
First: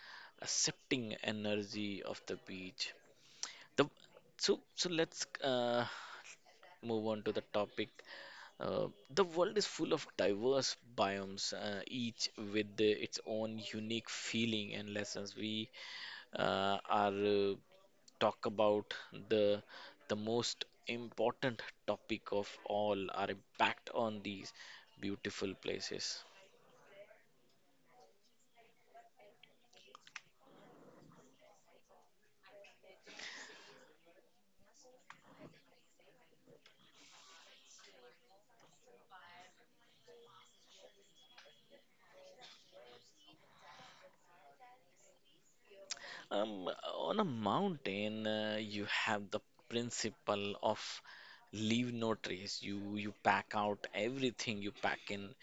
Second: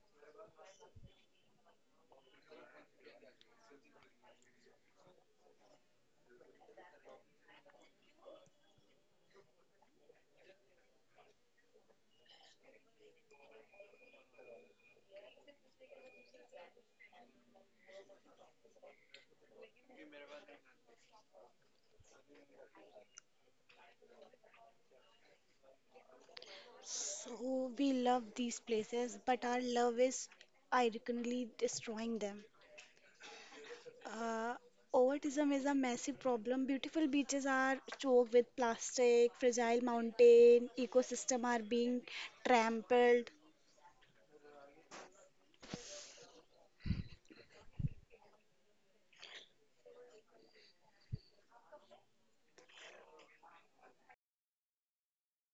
Speaker 1: accepting energy of the beach. The So let's move on to the topic uh, the world is full of diverse biomes each with its own unique feeling and lessons we are talk about the the most important topic of all our impact on these beautiful places.
Speaker 2: So we love these places, but our love is ironically destroying them. Uh, overtourism is a massive problem. Beautiful beaches are choked with plastic, fragile mountain ecosystem are being trampled.
Speaker 1: Um, on a mountain, you have the principle of leave no trace. You pack out everything you pack in.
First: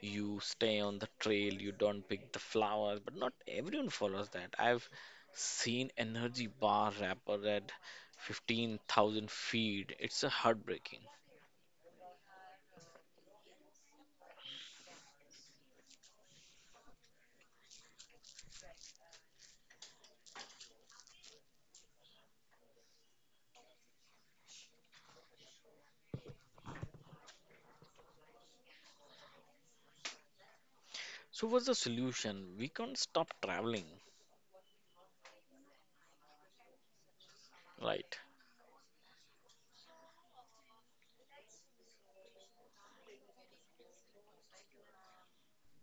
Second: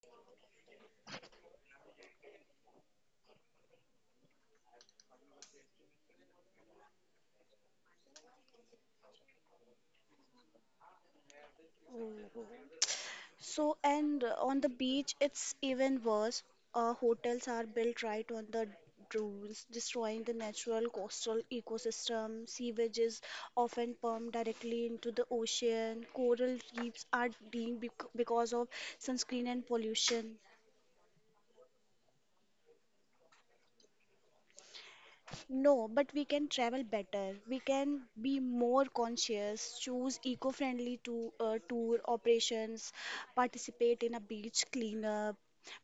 Speaker 1: You stay on the trail. You don't pick the flowers. But not everyone follows that. I've seen energy bar wrapper at 15,000 feet. It's a heartbreaking.
Speaker 2: Oh. So, and on the beach, it's even worse. Hotels are built right on the dunes, destroying the natural coastal ecosystem. Sewage is often pumped directly into the ocean. Coral reefs are dying because of sunscreen and pollution.
Speaker 1: So what's the solution? We can't stop traveling,
Speaker 2: No, but we can travel better. We can
Speaker 1: right?
Speaker 2: be more conscious, choose eco-friendly tour operations, participate in a beach cleanup,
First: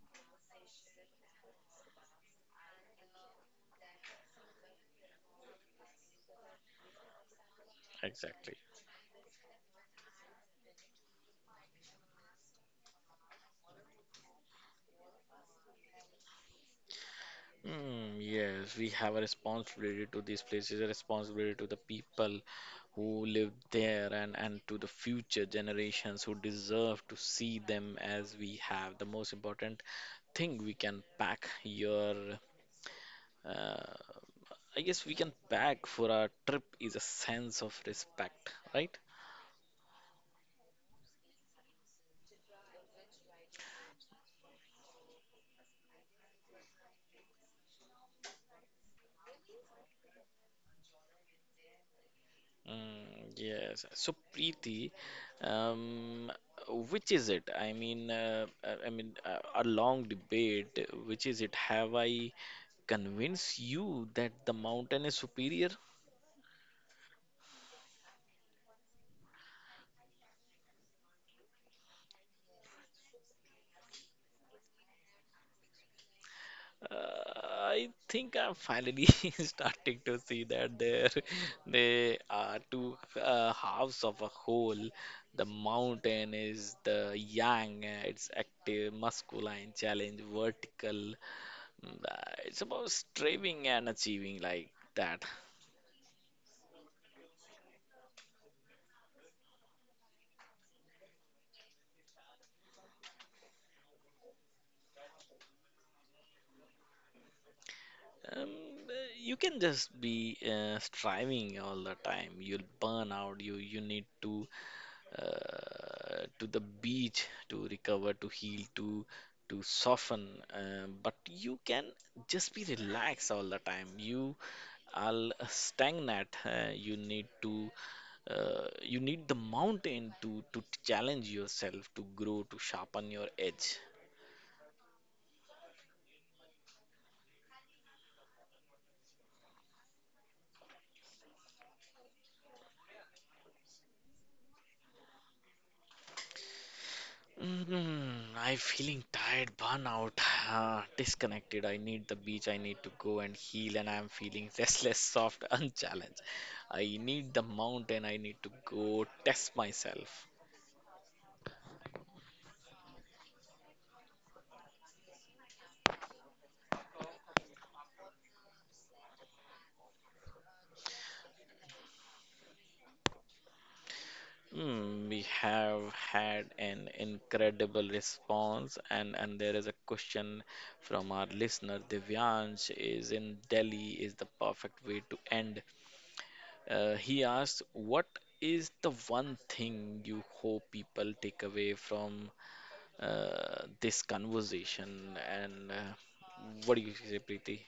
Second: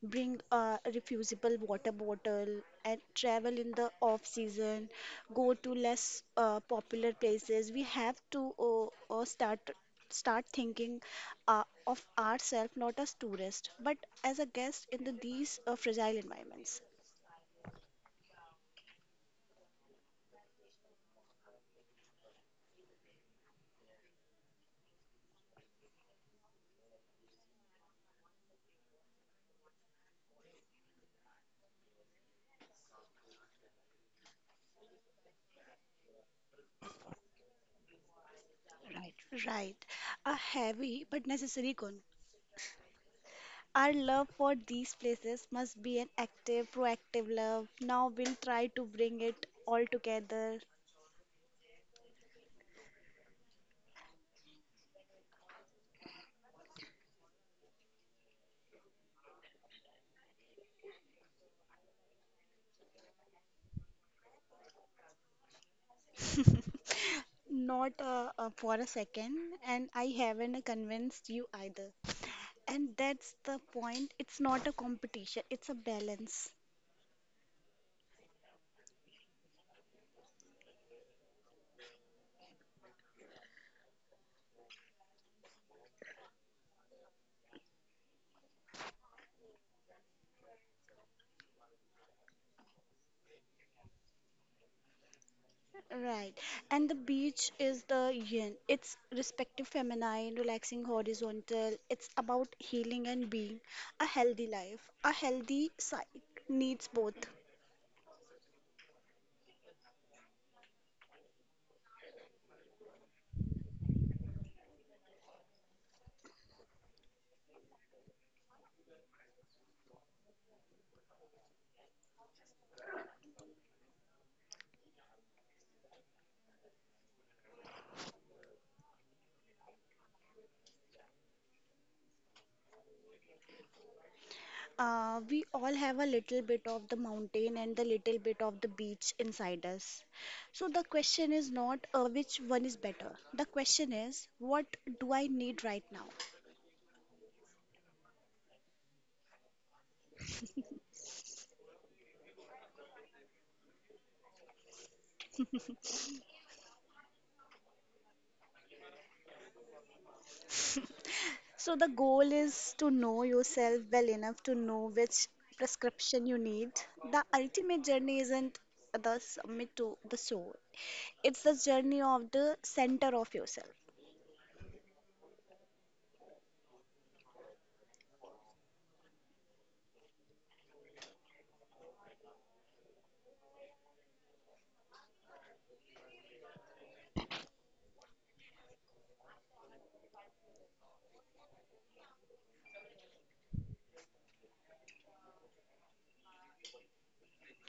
Speaker 2: bring a refusable water bottle, and travel in the off season. Go to less popular places. We have to
Speaker 1: Exactly.
Speaker 2: uh, start start thinking of ourselves not as tourists, but as a guest in these fragile environments.
Speaker 1: Mm, yes, we have a responsibility to these places, a responsibility to the people who live there and to the future generations who deserve to see them as we have. The most important thing we can pack your, uh, I guess we can pack for our trip is a sense of respect, right?
Speaker 2: Right. A heavy but necessary goal. Our love for these places must be an active, proactive love. Now we'll try to bring it all together.
Speaker 1: Mm, yes. So, Preeti, um, which is it? I mean, a long debate. Which is it? Have I convince you that the mountain is superior?
Speaker 2: Not for a second, and I haven't convinced you either. And that's the point. It's not a competition, it's a balance.
Speaker 1: uh, I think I'm finally starting to see that there they are two halves of a whole. The mountain is the yang, it's active, masculine, challenge, vertical. Mm, it's about striving and achieving like that.
Speaker 2: Right. And the beach is the yin. It's respective feminine, relaxing horizontal. It's about healing and being a healthy life. A healthy psyche needs both.
Speaker 1: Um, uh, you can just be striving all the time. You'll burn out. You need to the beach to recover, to heal, to soften. But you can just be relaxed all the time. You are stagnant. You need to you need the mountain to challenge yourself, to grow, to sharpen your edge.
Speaker 2: We all have a little bit of the mountain and the little bit of the beach inside us. So the question is not which one is better. The question is, what do I need right now?
Speaker 1: Mm, I'm feeling tired, burnout, disconnected. I need the beach. I need to go and heal, and I'm feeling restless, soft, unchallenged. I need the mountain. I need to go test myself.
Speaker 2: So the goal is to know yourself well enough to know which prescription you need. The ultimate journey isn't the summit to the soul. It's the journey of the center of yourself.
Speaker 1: Mm, we have had an incredible response, and there is a question from our listener. Divyansh is in Delhi. Is the perfect way to end. He asked, what is the one thing you hope people take away from this conversation? And what do you say, Preeti?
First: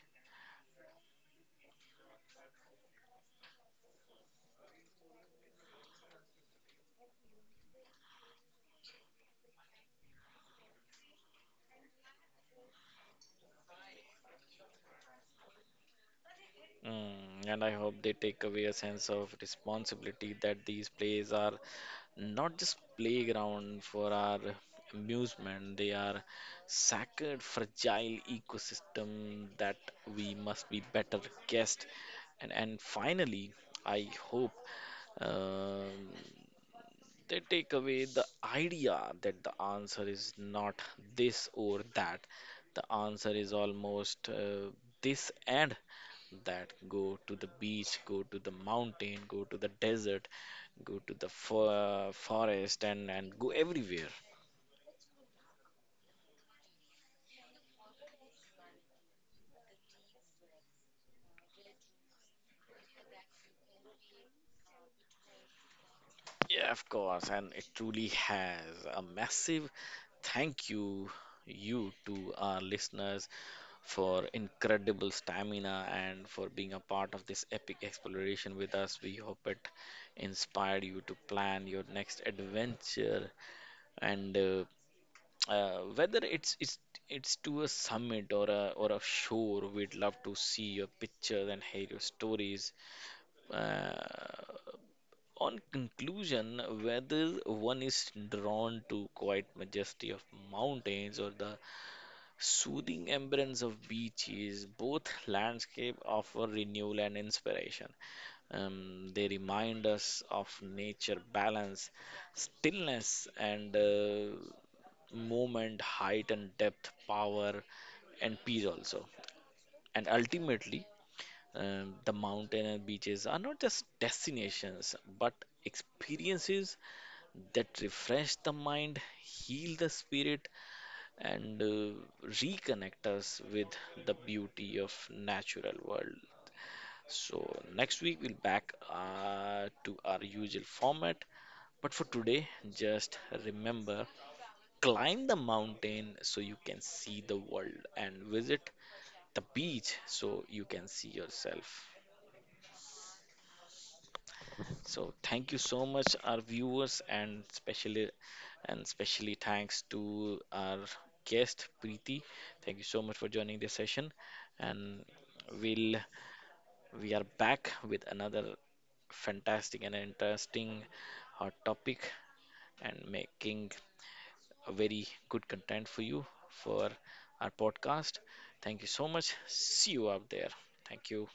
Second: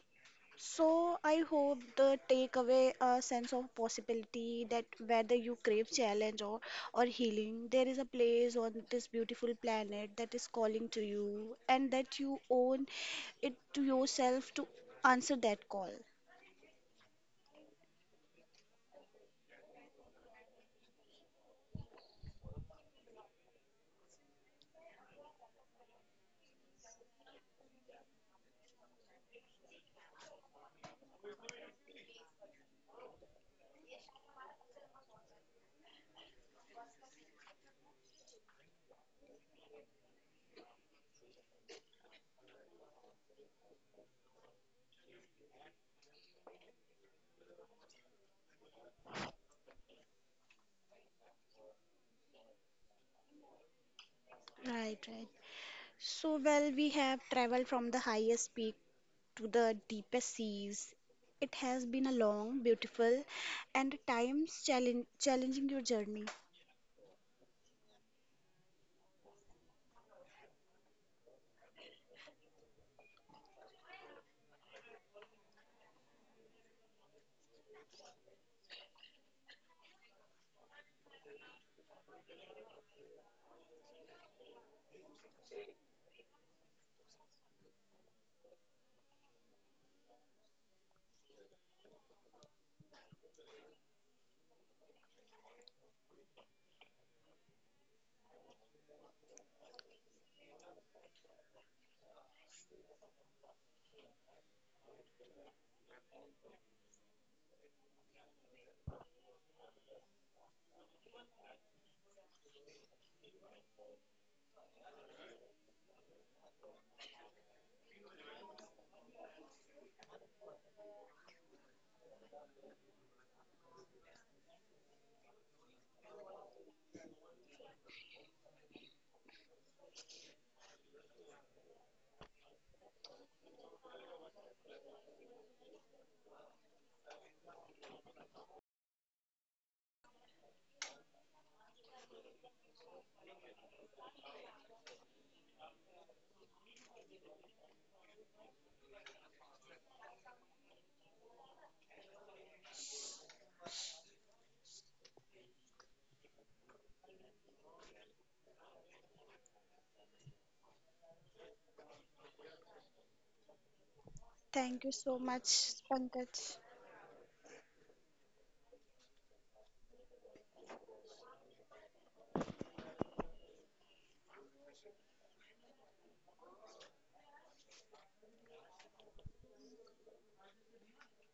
Speaker 2: So I hope the takeaway a sense of possibility that whether you crave challenge or healing, there is a place on this beautiful planet that is calling to you, and that you own it to yourself to answer that call.
Speaker 1: Mm, and I hope they take away a sense of responsibility that these plays are not just playground for our amusement, they are sacred, fragile ecosystem that we must be better guest. And finally, I hope um they take away the idea that the answer is not this or that. The answer is almost this and that. Go to the beach, go to the mountain, go to the desert, go to the forest, and go everywhere.
Speaker 2: Right, right. So, well, we have traveled from the highest peak to the deepest seas. It has been a long, beautiful, and at times challenging your journey.
Speaker 1: Yeah, of course. And it truly has a massive thank you, to our listeners for incredible stamina and for being a part of this epic exploration with us. We hope it inspired you to plan your next adventure and whether it's to a summit or a shore, we'd love to see your pictures and hear your stories. Uh, on conclusion, whether one is drawn to quiet majesty of mountains or the soothing embrace of beaches, both landscape offer renewal and inspiration. They remind us of nature balance, stillness, and movement, height and depth, power, and peace also. And ultimately, the mountain and beaches are not just destinations but experiences that refresh the mind, heal the spirit, and reconnect us with the beauty of natural world. So next week we'll back to our usual format, but for today just remember, climb the mountain so you can see the world and visit the beach so you can see yourself. So thank you so much, our viewers, and especially thanks to our guest Preeti. Thank you so much for joining this session,
Speaker 2: Thank you
Speaker 1: and
Speaker 2: so much,
Speaker 1: we'll
Speaker 2: Pankaj.
Speaker 1: we are back with another fantastic and interesting hot topic, and making a very good content for you for our podcast. Thank you so much. See you out there. Thank you.